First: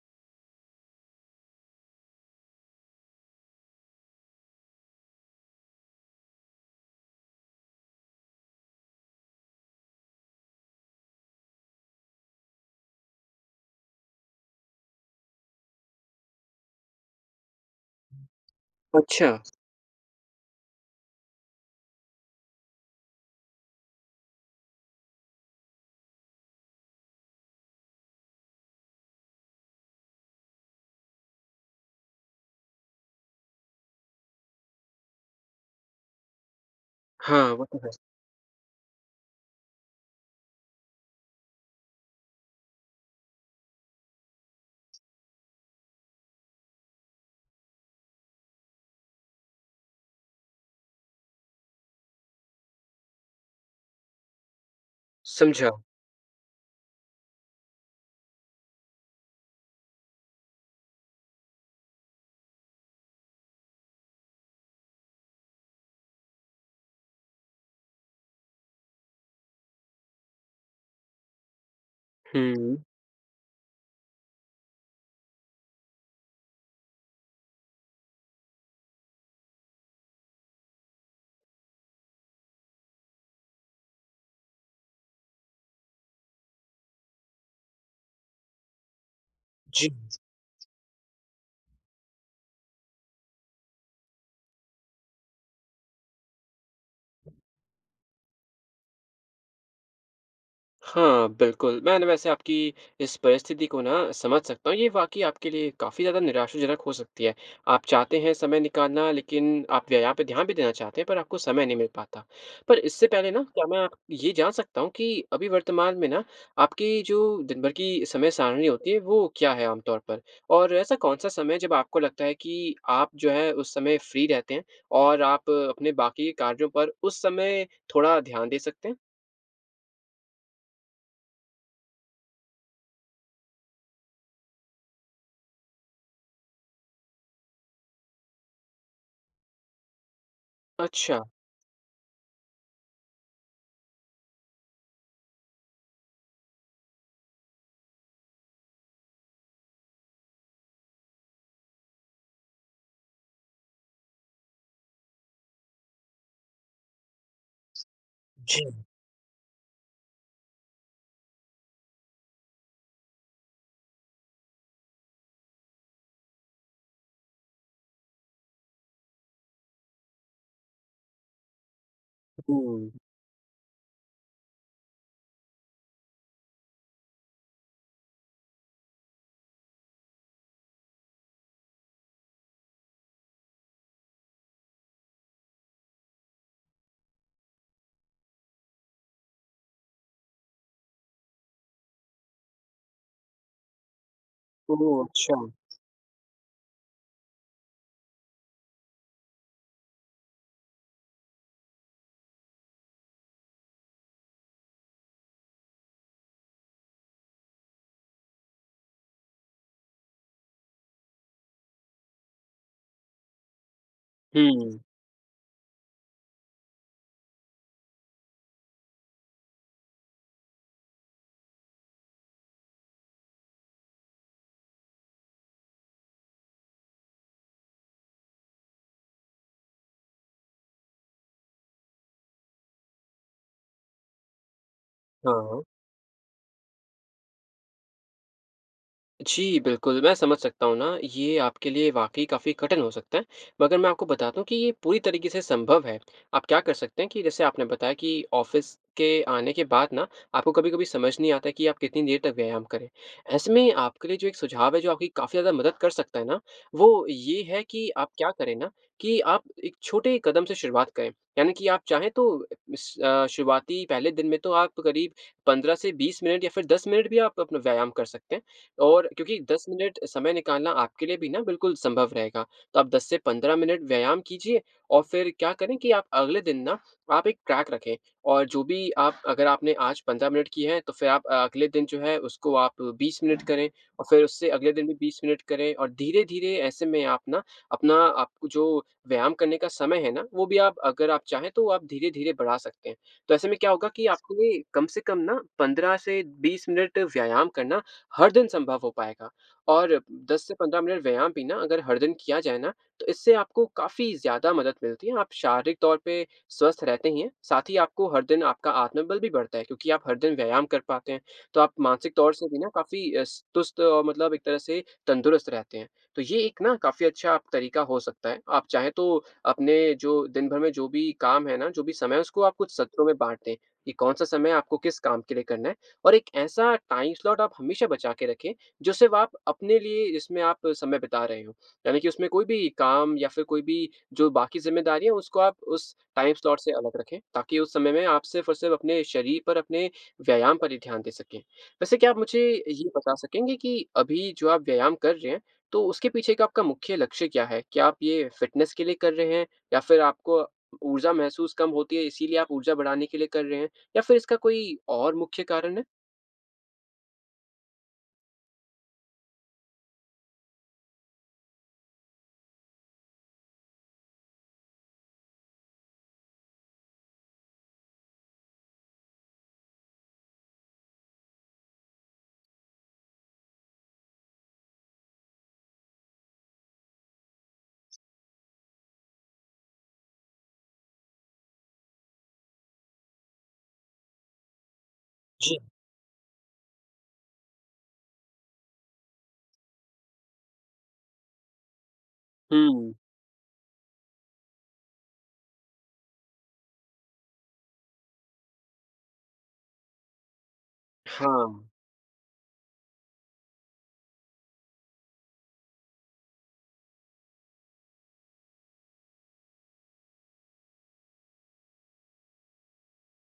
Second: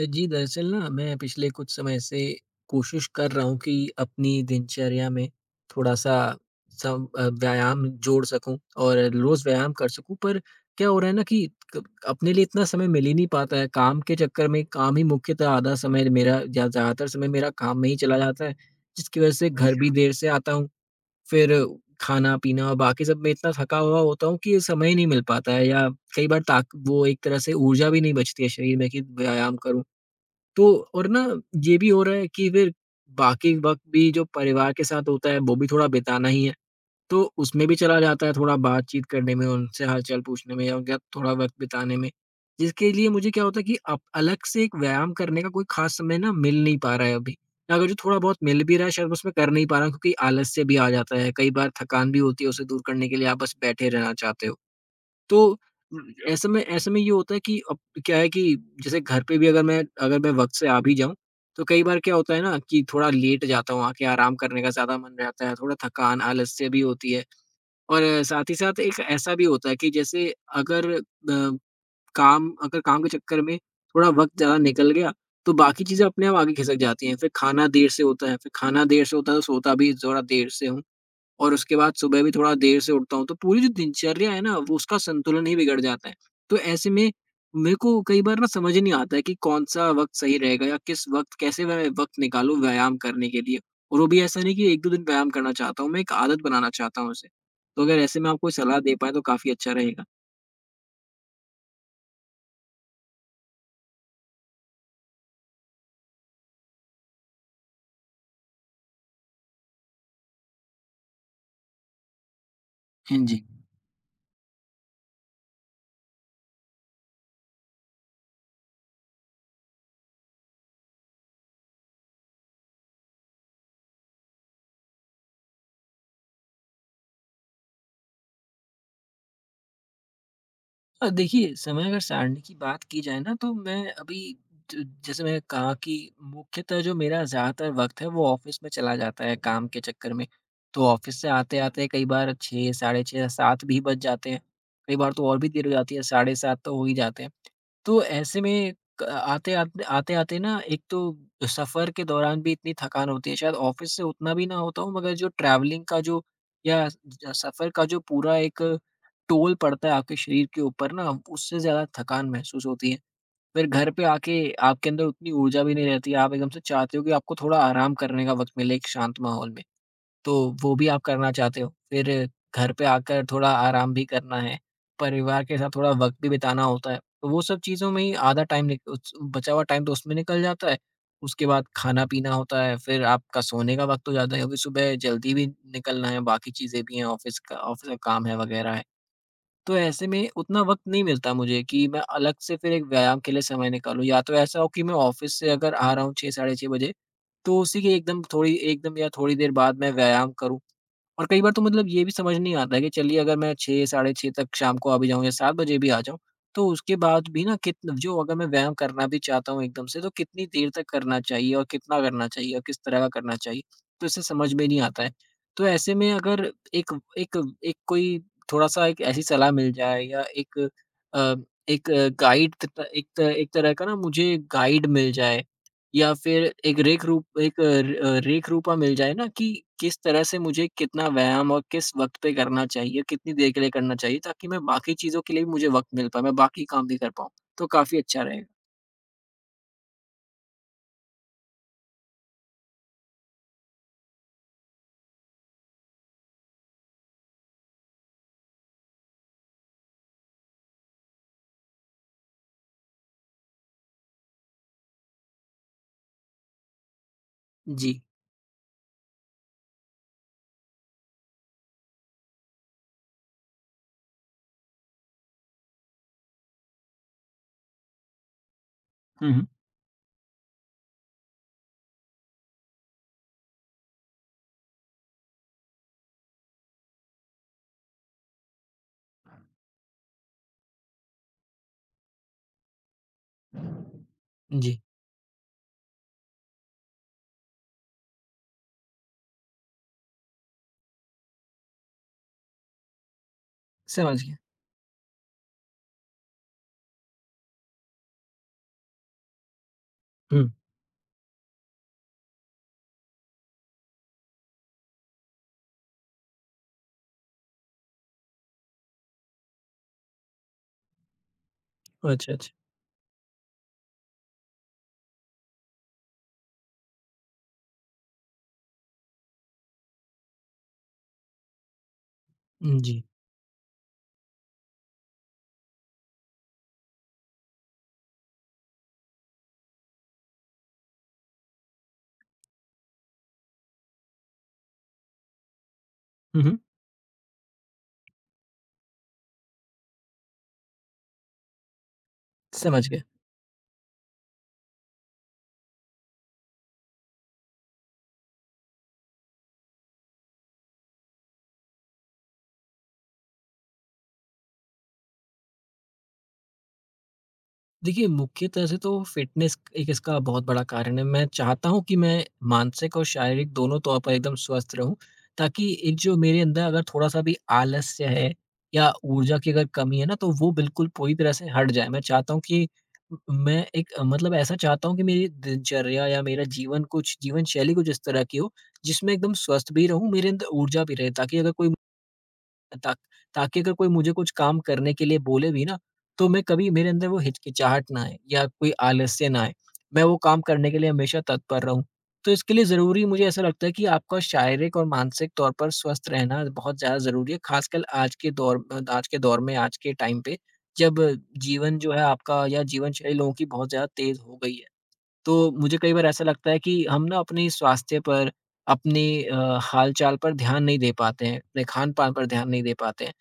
जी, दरअसल ना मैं पिछले कुछ समय से कोशिश कर रहा हूँ कि अपनी दिनचर्या में थोड़ा-सा व्यायाम जोड़ सकूँ और रोज़ व्यायाम कर सकूँ। पर क्या हो रहा है ना कि क अपने लिए इतना समय मिल ही नहीं पाता है। काम के चक्कर में काम ही मुख्यतः आधा समय मेरा या ज़्यादातर समय मेरा काम में ही चला जाता है, जिसकी अच्छा, वज़ह से घर भी, अच्छा, देर से आता हूँ। फिर खाना-पीना और बाकी सब में इतना थका हुआ होता हूँ कि समय ही नहीं मिल पाता है, या कई बार ताक वो एक तरह से ऊर्जा भी नहीं बचती है शरीर में कि व्यायाम करूँ। तो और ना ये भी हो रहा है कि फिर बाकी वक़्त भी जो परिवार के साथ होता है वो भी थोड़ा बिताना ही है, तो हाँ, वो उसमें भी तो है। चला जाता है, थोड़ा बातचीत करने में, उनसे हालचाल पूछने में या उनके साथ थोड़ा वक़्त बिताने में। जिसके लिए मुझे क्या होता है कि अब अलग से एक व्यायाम करने का कोई ख़ास समय ना मिल नहीं पा रहा है अभी। अगर जो थोड़ा बहुत मिल भी रहा है, शायद मैं उसमें कर नहीं पा रहा हूँ, क्योंकि आलस्य भी आ जाता है, कई बार थकान भी होती है, उसे दूर करने के लिए आप बस बैठे रहना चाहते हो। तो समझा। ऐसे में ये होता है कि अब क्या है कि जैसे घर पे भी अगर मैं वक़्त से आ भी जाऊँ, तो कई बार क्या होता है ना कि थोड़ा लेट जाता हूँ, आके आराम करने का ज़्यादा मन रहता है, थोड़ा थकान, आलस्य भी होती है। और साथ ही साथ एक ऐसा भी होता है कि जैसे अगर हुँ। काम के चक्कर में थोड़ा वक़्त ज़्यादा निकल गया, तो बाकी चीज़ें अपने आप आगे खिसक जाती हैं। फिर खाना देर से होता है, फिर खाना देर से होता है तो सोता भी ज़रा देर से हूँ। और उसके बाद सुबह भी थोड़ा देर से उठता हूँ, तो पूरी जो दिनचर्या है ना, वो उसका संतुलन ही बिगड़ जाता है। तो ऐसे में मेरे को कई बार ना समझ ही नहीं आता है कि कौन-सा जी। वक़्त सही रहेगा या किस वक़्त कैसे मैं वक़्त निकालूँ व्यायाम करने के लिए। और वो भी ऐसा नहीं कि 1-2 दिन व्यायाम करना चाहता हूँ, मैं एक आदत बनाना चाहता हूँ उसे। तो अगर ऐसे में आप कोई सलाह दे पाएँ, तो काफ़ी अच्छा रहेगा। हाँ, बिल्कुल। मैंने वैसे आपकी इस परिस्थिति को ना समझ सकता हूँ। ये वाक़ई आपके लिए काफ़ी ज़्यादा निराशाजनक हो सकती है। आप चाहते हैं समय निकालना, लेकिन आप व्यायाम पे ध्यान भी देना चाहते हैं पर आपको समय नहीं मिल पाता। पर इससे हाँ पहले ना, जी। क्या मैं आप ये जान सकता हूँ कि अभी वर्तमान में ना, आपकी जो दिन भर की समय सारणी होती है वो क्या है आम तौर पर? और ऐसा कौन-सा समय जब आपको लगता है कि आप जो है उस समय फ्री रहते हैं और आप अपने बाकी कार्यों पर उस समय थोड़ा ध्यान दे सकते हैं? देखिए, समय अगर सारणी की बात की जाए ना, तो मैं अभी, ज जैसे मैंने कहा कि मुख्यतः जो मेरा ज़्यादातर वक़्त है वो ऑफ़िस में चला जाता है काम के चक्कर में। तो अच्छा। ऑफ़िस से आते-आते कई बार 6, साढ़े 6 या 7 भी बज जाते हैं। कई बार तो और भी देर हो जाती है, साढ़े 7 तो हो ही जाते हैं। तो ऐसे में क आते आत आते-आते ना एक तो सफ़र के दौरान भी इतनी थकान होती है, शायद ऑफ़िस से उतना भी ना होता हो, मगर जो ट्रैवलिंग का जो या ज सफ़र का जो पूरा एक जी। टोल पड़ता है आपके शरीर के ऊपर ना, उससे ज़्यादा थकान महसूस होती है। फिर घर पे आके आपके अंदर उतनी ऊर्जा भी नहीं रहती है, आप एकदम से चाहते हो कि आपको थोड़ा आराम करने का वक़्त मिले एक शांत माहौल में। तो वो भी आप करना चाहते हो। फिर घर पे हुँ। आकर थोड़ा आराम भी करना है, परिवार के साथ थोड़ा वक़्त भी बिताना होता है। तो वो सब चीज़ों में ही आधा टाइम निक उस बचा हुआ टाइम तो उसमें निकल जाता है। उसके बाद खाना-पीना होता है, फिर आपका सोने का वक़्त हो जाता है, क्योंकि सुबह जल्दी भी निकलना है, बाकी चीज़ें भी हैं, ऑफ़िस का काम है वग़ैरह है। तो ऐसे में उतना वक़्त नहीं मिलता मुझे कि मैं अलग से फिर एक व्यायाम के लिए समय निकालूँ, या तो ऐसा हो कि ओह! मैं अच्छा। ऑफ़िस से अगर आ रहा हूँ 6 साढ़े 6 बजे, तो उसी के एकदम थोड़ी एकदम या थोड़ी देर बाद मैं व्यायाम करूँ। और कई बार तो मतलब ये भी समझ नहीं आता है कि चलिए अगर मैं 6 साढ़े 6 तक शाम को आ भी जाऊँ, या 7 बजे भी आ जाऊँ, तो उसके बाद भी ना, कित जो अगर मैं व्यायाम करना भी चाहता हूँ एकदम से, तो कितनी देर तक करना चाहिए और कितना करना चाहिए और किस तरह का करना चाहिए? तो इसे समझ में हुँ, नहीं आता है। तो ऐसे में अगर एक एक एक कोई थोड़ा-सा, एक ऐसी सलाह मिल जाए, या अ, एक गाइड त एक तरह का ना मुझे गाइड मिल जाए, या फिर एक रेख रूपा मिल जाए ना कि किस तरह से मुझे कितना व्यायाम और किस वक़्त पे करना चाहिए, कितनी देर के लिए करना चाहिए, ताकि मैं बाकी चीज़ों के लिए भी, हाँ। मुझे वक़्त मिल पाए, मैं बाकी काम भी कर पाऊँ, तो काफ़ी अच्छा रहेगा। जी, बिल्कुल, मैं समझ सकता हूँ ना, ये आपके लिए वाक़ई काफ़ी कठिन हो सकता है, मगर मैं आपको बता दूँ कि ये पूरी तरीके से संभव है। आप क्या कर सकते हैं कि जैसे आपने बताया कि ऑफ़िस के आने के बाद ना, आपको कभी-कभी समझ नहीं आता कि आप कितनी देर तक व्यायाम करें। ऐसे में आपके लिए जो एक सुझाव है, जो आपकी काफ़ी ज़्यादा मदद कर सकता है ना, वो ये है कि जी। आप क्या करें ना, कि आप एक छोटे कदम से शुरुआत करें। यानी कि आप चाहें तो इस शुरुआती पहले दिन में तो आप करीब 15 से 20 मिनट या फिर 10 मिनट भी आप अपना व्यायाम कर सकते हैं। और हुँ, क्योंकि हुँ। 10 मिनट समय निकालना आपके लिए भी ना बिल्कुल संभव रहेगा। तो आप 10 से 15 मिनट व्यायाम कीजिए और फिर क्या करें कि आप अगले दिन ना आप एक ट्रैक रखें, और जो भी, आप अगर आपने आज 15 मिनट की है, तो फिर आप अगले दिन जो है उसको आप 20 मिनट करें और फिर उससे अगले जी, दिन भी 20 मिनट करें, और धीरे-धीरे ऐसे में आप ना अपना, आपको जो व्यायाम करने का समय है ना, वो भी आप अगर आप चाहें तो आप धीरे-धीरे बढ़ा सकते हैं। तो ऐसे में क्या होगा कि समझ आपके गया। लिए कम से कम ना 15 से 20 मिनट व्यायाम करना हर दिन संभव हो पाएगा। और 10 हुँ, से 15 मिनट व्यायाम भी ना, अगर हर दिन किया जाए ना, तो इससे आपको काफ़ी ज़्यादा मदद मिलती है। आप शारीरिक तौर पे स्वस्थ रहते ही हैं, साथ ही आपको हर दिन आपका आत्मबल भी बढ़ता है, क्योंकि आप हर दिन व्यायाम कर पाते हैं, तो आप मानसिक अच्छा, तौर से अच्छा। भी ना काफ़ी अ, स तुस्त और मतलब एक तरह से तंदुरुस्त रहते हैं। तो ये एक ना काफ़ी अच्छा आप तरीका हो सकता है। आप चाहें तो अपने जो दिन भर में जो भी काम है ना, जो भी समय है, उसको आप कुछ हुँ, जी, सत्रों में बाँट दें, कि कौन-सा समय आपको किस काम के लिए करना है। और एक ऐसा टाइम स्लॉट आप हमेशा बचा के रखें, जो सिर्फ़ आप अपने लिए, जिसमें आप समय बिता रहे हो। यानी कि उसमें कोई भी काम या फिर कोई भी जो बाकी ज़िम्मेदारियाँ हैं, उसको आप उस टाइम हम्म, स्लॉट से अलग रखें, ताकि उस समय में आप सिर्फ़ और सिर्फ़ अपने शरीर पर, अपने व्यायाम पर ही ध्यान दे सकें। वैसे क्या आप मुझे ये समझ गया। बता सकेंगे कि अभी जो आप व्यायाम कर रहे हैं, तो उसके पीछे का आपका मुख्य लक्ष्य क्या है? क्या आप ये फ़िटनेस के लिए कर रहे हैं, या फिर आपको ऊर्जा महसूस कम होती है, इसीलिए आप ऊर्जा बढ़ाने के लिए कर रहे हैं, या फिर इसका कोई और मुख्य कारण है? देखिए, मुख्यतः से तो फ़िटनेस एक इसका बहुत बड़ा कारण है। मैं चाहता हूँ कि मैं मानसिक और शारीरिक दोनों तौर पर एकदम स्वस्थ रहूँ, ताकि एक जो मेरे अंदर अगर थोड़ा-सा भी आलस्य है, या ऊर्जा की अगर कमी है ना, तो वो बिल्कुल पूरी तरह से हट जाए। मैं चाहता हूँ कि म मैं मतलब ऐसा चाहता हूँ कि मेरी दिनचर्या या मेरा जीवन शैली कुछ इस तरह की हो, जिसमें एकदम स्वस्थ भी रहूँ, मेरे अंदर ऊर्जा भी रहे, ताकि अगर कोई, ता मुझे कुछ काम करने के लिए बोले जी, भी ना, तो मैं कभी मेरे अंदर वो हिचकिचाहट ना आए या कोई आलस्य ना आए। मैं वो काम करने के लिए हमेशा तत्पर रहूँ। तो इसके लिए हुँ। ज़रूरी, मुझे ऐसा लगता है कि आपका शारीरिक और मानसिक तौर पर स्वस्थ रहना बहुत ज़्यादा ज़रूरी है, ख़ासकर आज के दौर में, आज के टाइम पे, जब हाँ। जीवन जो है आपका या जीवनशैली लोगों की बहुत ज़्यादा तेज़ हो गई है। तो मुझे कई बार ऐसा लगता है कि हम ना अपने स्वास्थ्य पर, अपने हाल-चाल पर ध्यान नहीं दे पाते हैं, अपने खान-पान पर ध्यान नहीं दे पाते हैं।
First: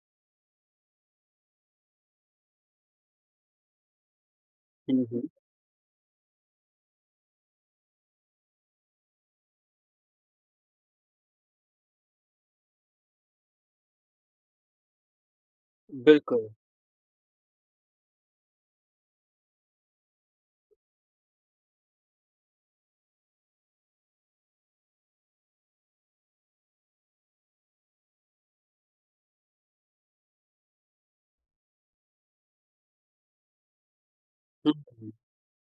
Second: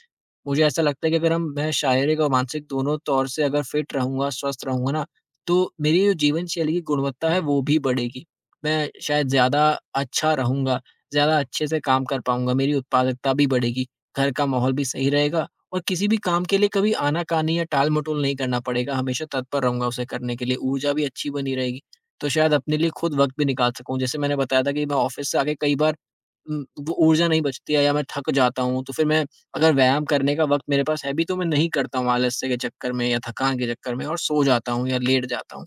मुझे ऐसा लगता है कि अगर हम मैं शारीरिक और मानसिक दोनों तौर से अगर फिट रहूँगा, स्वस्थ रहूँगा ना, हुँ, हुँ। तो मेरी जो जीवनशैली की गुणवत्ता है वो भी बढ़ेगी। मैं शायद ज़्यादा अच्छा रहूँगा, ज़्यादा अच्छे से काम कर पाऊँगा, मेरी उत्पादकता भी बढ़ेगी, घर का माहौल भी सही रहेगा और किसी भी काम बिल्कुल। के लिए कभी आना-कानी या टाल-मटोल नहीं करना पड़ेगा, हमेशा तत्पर रहूँगा उसे करने के लिए, ऊर्जा भी अच्छी बनी रहेगी। तो शायद अपने लिए खुद वक़्त भी निकाल सकूँ, जैसे मैंने बताया था कि मैं ऑफ़िस से आके कई बार वो ऊर्जा नहीं बचती है या मैं थक जाता हूँ, तो फिर मैं, अगर व्यायाम करने का वक़्त मेरे पास है भी, तो मैं नहीं करता हूँ आलस्य के चक्कर में या थकान के चक्कर में, और सो जाता हुँ, हूँ या हुँ। लेट जाता हूँ।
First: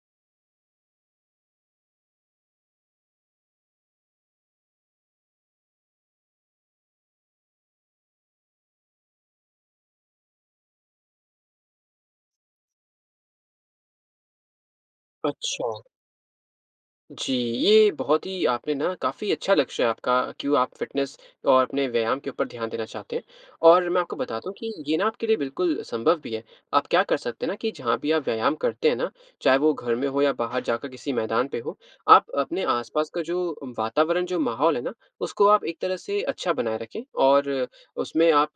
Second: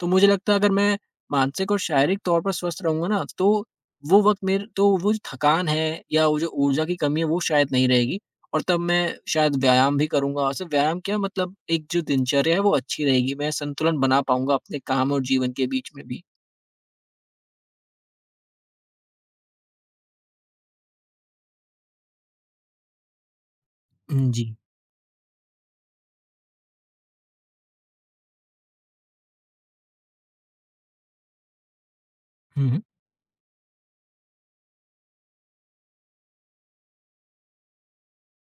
तो मुझे लगता है अगर मैं मानसिक और शारीरिक तौर पर स्वस्थ रहूँगा ना, तो वो वक़्त मेरे तो वो जो थकान है या वो जो ऊर्जा की कमी है, वो शायद नहीं रहेगी, और तब मैं शायद व्यायाम भी करूँगा, और सिर्फ व्यायाम क्या, मतलब एक जो दिनचर्या है वो अच्छी रहेगी। मैं संतुलन बना पाऊँगा अपने काम और जीवन के अच्छा। बीच में भी। जी, ये बहुत ही आपने ना काफ़ी अच्छा लक्ष्य है आपका, क्यों आप फ़िटनेस और अपने व्यायाम के ऊपर ध्यान देना चाहते हैं, और मैं आपको हुँ, बता दूँ जी। कि ये ना आपके लिए बिल्कुल संभव भी है। आप क्या कर सकते हैं ना, कि जहाँ भी आप व्यायाम करते हैं ना, चाहे वो घर में हो या बाहर जाकर किसी मैदान पे हो, आप अपने हुँ, हुँ। आस-पास का जो वातावरण, जो माहौल है ना, उसको आप एक तरह से अच्छा बनाए रखें, और उसमें आप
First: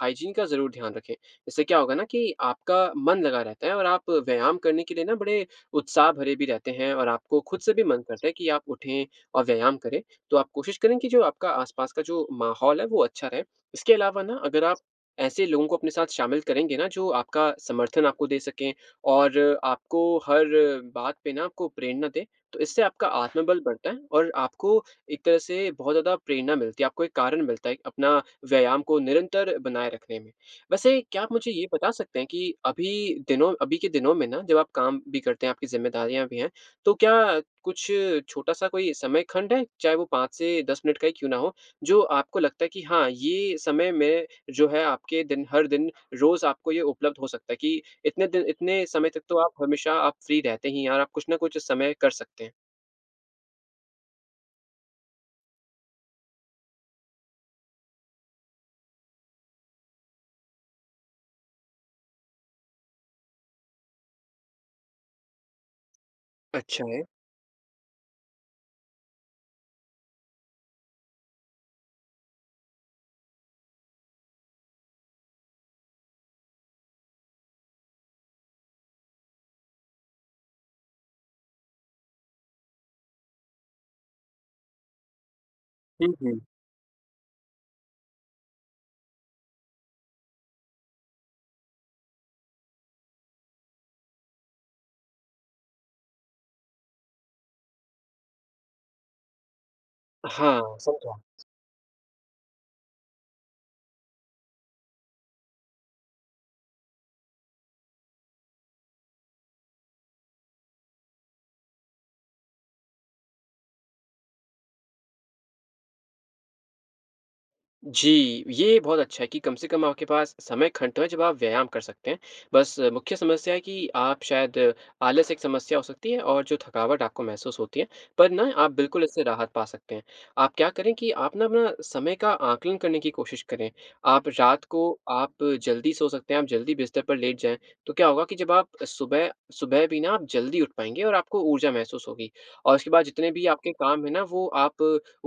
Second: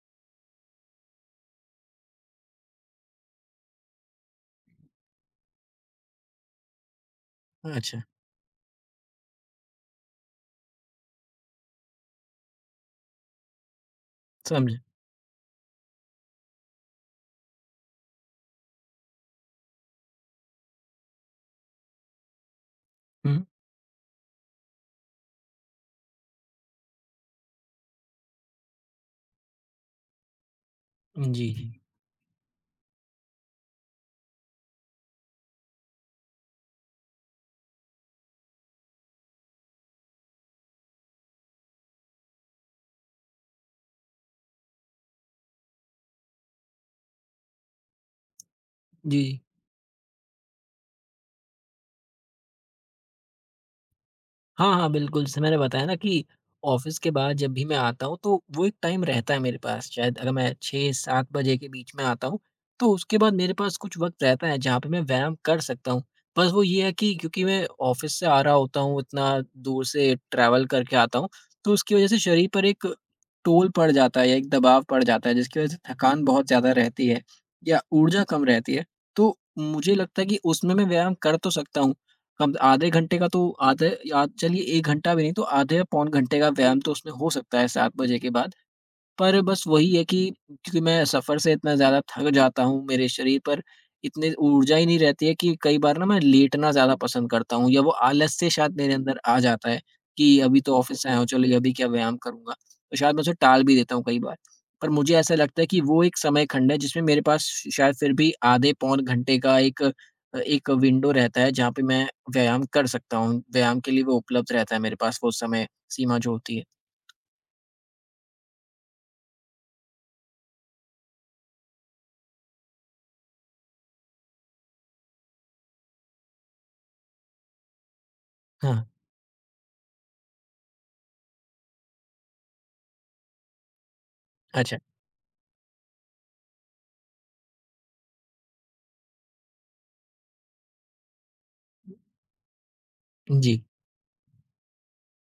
हाइजीन का ज़रूर ध्यान रखें। इससे क्या होगा ना कि आपका मन लगा रहता है, और आप व्यायाम करने के लिए ना बड़े उत्साह भरे भी रहते हैं, और आपको खुद से भी अच्छा, मन करता है कि आप उठें और व्यायाम करें। तो आप कोशिश करें कि जो आपका आस-पास का जो माहौल है वो अच्छा रहे। इसके अलावा ना, अगर आप समझा। ऐसे लोगों को अपने साथ शामिल करेंगे ना, जो आपका समर्थन आपको दे सकें और आपको हर बात पे ना आपको प्रेरणा दें, तो इससे आपका हुँ, आत्मबल बढ़ता है और आपको एक तरह से बहुत ज़्यादा प्रेरणा मिलती है, आपको एक कारण मिलता है अपना व्यायाम को निरंतर बनाए रखने में। वैसे क्या आप हुँ। मुझे जी, ये जी। बता सकते हैं कि अभी दिनों, अभी के दिनों में ना, जब आप काम भी करते हैं, आपकी ज़िम्मेदारियाँ भी हैं, तो क्या कुछ छोटा-सा कोई समय खंड है, चाहे वो 5 से 10 मिनट का ही क्यों ना हो, जो आपको लगता है कि हाँ, ये समय में जो है आपके दिन, हर दिन, रोज़ आपको ये उपलब्ध हो सकता है, कि इतने दिन, इतने समय जी, तक तो जी। आप हमेशा आप फ्री रहते ही हैं, और आप कुछ ना कुछ समय कर सकते हैं? हाँ, हाँ, बिल्कुल, जैसे मैंने बताया ना कि ऑफ़िस के बाद जब भी मैं आता हूँ, तो वो एक टाइम रहता है मेरे पास। शायद अगर मैं 6-7 बजे के बीच में आता हूँ, तो उसके बाद मेरे पास कुछ वक़्त रहता है, जहाँ पे मैं व्यायाम कर सकता हूँ। बस वो अच्छा ये है है। कि क्योंकि मैं ऑफ़िस से आ रहा होता हूँ, इतना दूर से ट्रैवल करके आता हूँ, तो उसकी वज़ह से शरीर पर एक टोल पड़ जाता है या एक दबाव पड़ जाता है, जिसकी वज़ह से थकान बहुत ज़्यादा रहती है या ऊर्जा कम रहती है। तो मुझे लगता है कि उसमें मैं व्यायाम कर तो सकता हूँ, कम आधे घंटे का, तो आधे, या चलिए 1 घंटा भी नहीं, तो आधे या पौन हुँ, हुँ। घंटे का व्यायाम तो उसमें हो सकता है 7 बजे के बाद। पर बस वही है कि क्योंकि मैं सफ़र से इतना ज़्यादा थक जाता हूँ, मेरे शरीर पर इतनी ऊर्जा ही नहीं रहती है कि कई बार ना मैं लेटना ज़्यादा पसंद करता हूँ, या वो आलस से शायद मेरे अंदर आ जाता है कि अभी हाँ, तो ऑफ़िस से आया समझा। हूँ, चलो ये अभी क्या व्यायाम करूँगा। तो शायद मैं उसे टाल भी देता हूँ कई बार। पर मुझे ऐसा लगता है कि वो एक समय खंड है जिसमें मेरे पास श शायद फिर भी आधे पौन घंटे का एक विंडो रहता है, जहाँ पे मैं व्यायाम कर सकता हूँ। व्यायाम के लिए वो उपलब्ध रहता है मेरे पास, वो समय सीमा जो होती है। जी, ये बहुत अच्छा है कि कम से कम आपके पास समय खंड तो है जब आप व्यायाम कर सकते हैं। बस मुख्य समस्या है कि आप शायद आलस एक समस्या हो सकती है, और जो थकावट आपको महसूस होती है, पर ना आप हाँ, बिल्कुल इससे राहत पा सकते हैं। आप क्या करें कि आप ना अपना समय का आकलन करने की कोशिश करें। आप रात अच्छा। को आप जल्दी सो सकते हैं, आप जल्दी बिस्तर पर लेट जाएँ, तो क्या होगा कि जब आप सुबह, सुबह भी ना आप जल्दी उठ पाएँगे और आपको ऊर्जा महसूस होगी। और उसके बाद जितने भी जी। आपके काम हैं ना, वो आप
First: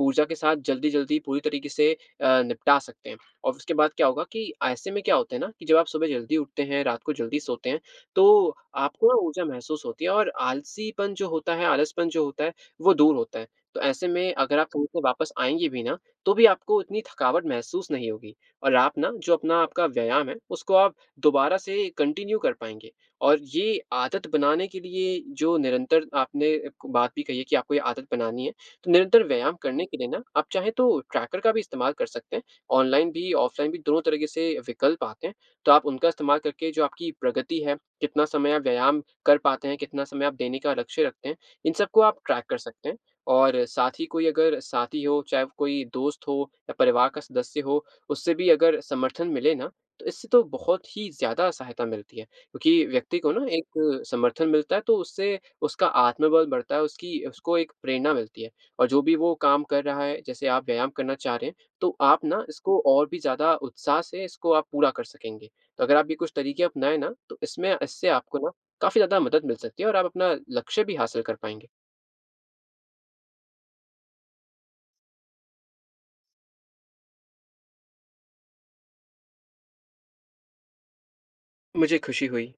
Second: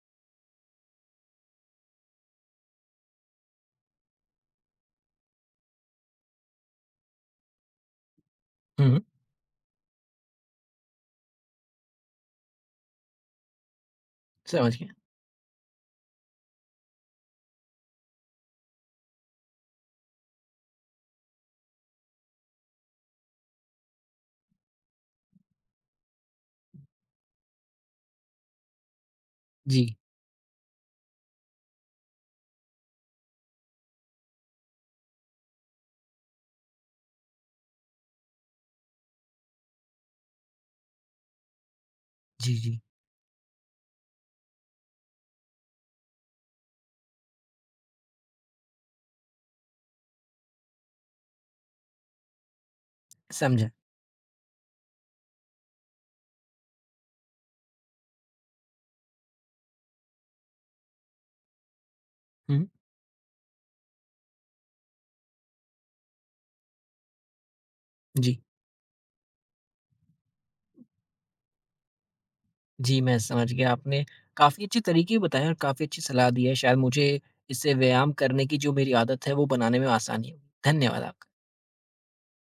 ऊर्जा के साथ जल्दी-जल्दी पूरी तरीके से निपटा सकते हैं। और उसके बाद क्या होगा कि ऐसे में क्या होता है ना, कि जब आप सुबह जल्दी उठते हैं, रात को जल्दी सोते हैं, तो हुँ। आपको ना ऊर्जा महसूस होती है, और आलसीपन जो होता है, आलसपन जो होता है, वो दूर होता है। तो ऐसे में अगर आप समझ कहीं गया। से वापस आएँगे भी ना, तो भी आपको इतनी थकावट महसूस नहीं होगी, और आप ना जो अपना, आपका व्यायाम है, उसको आप दोबारा से कंटिन्यू कर पाएँगे। और ये आदत बनाने के लिए, जो निरंतर आपने बात भी कही है कि आपको ये आदत बनानी है, तो निरंतर व्यायाम करने जी, के लिए ना, आप चाहें तो ट्रैकर का भी इस्तेमाल कर सकते हैं। ऑनलाइन भी, ऑफ़लाइन भी, दोनों तरीके से विकल्प आते हैं। तो आप उनका इस्तेमाल करके जो आपकी प्रगति है, कितना समय आप व्यायाम कर पाते हैं, कितना समय आप देने का लक्ष्य रखते हैं, इन सबको आप ट्रैक जी, कर जी, सकते हैं। और साथ ही कोई अगर साथी हो, चाहे वो कोई दोस्त हो या परिवार का सदस्य हो, उससे भी अगर समर्थन मिले ना, तो इससे तो बहुत ही ज़्यादा सहायता मिलती है। क्योंकि व्यक्ति को ना समझा। एक समर्थन मिलता है, तो उससे उसका आत्मबल बढ़ता है, उसकी, उसको एक प्रेरणा मिलती है। और जो भी वो काम कर रहा है, जैसे आप व्यायाम करना चाह रहे हैं, तो आप ना हुँ, इसको और भी ज़्यादा उत्साह से इसको आप पूरा कर सकेंगे। तो अगर आप ये कुछ तरीके अपनाएँ ना, तो इसमें, इससे आपको जी। ना काफ़ी ज़्यादा मदद मिल सकती है, और आप अपना लक्ष्य भी हासिल कर पाएँगे। जी, मैं समझ गया, आपने काफ़ी अच्छे तरीके बताएँ और काफ़ी अच्छी सलाह दी है। शायद मुझे इससे व्यायाम करने की जो मेरी आदत है, वो बनाने में आसानी होगी। धन्यवाद आप। मुझे खुशी हुई।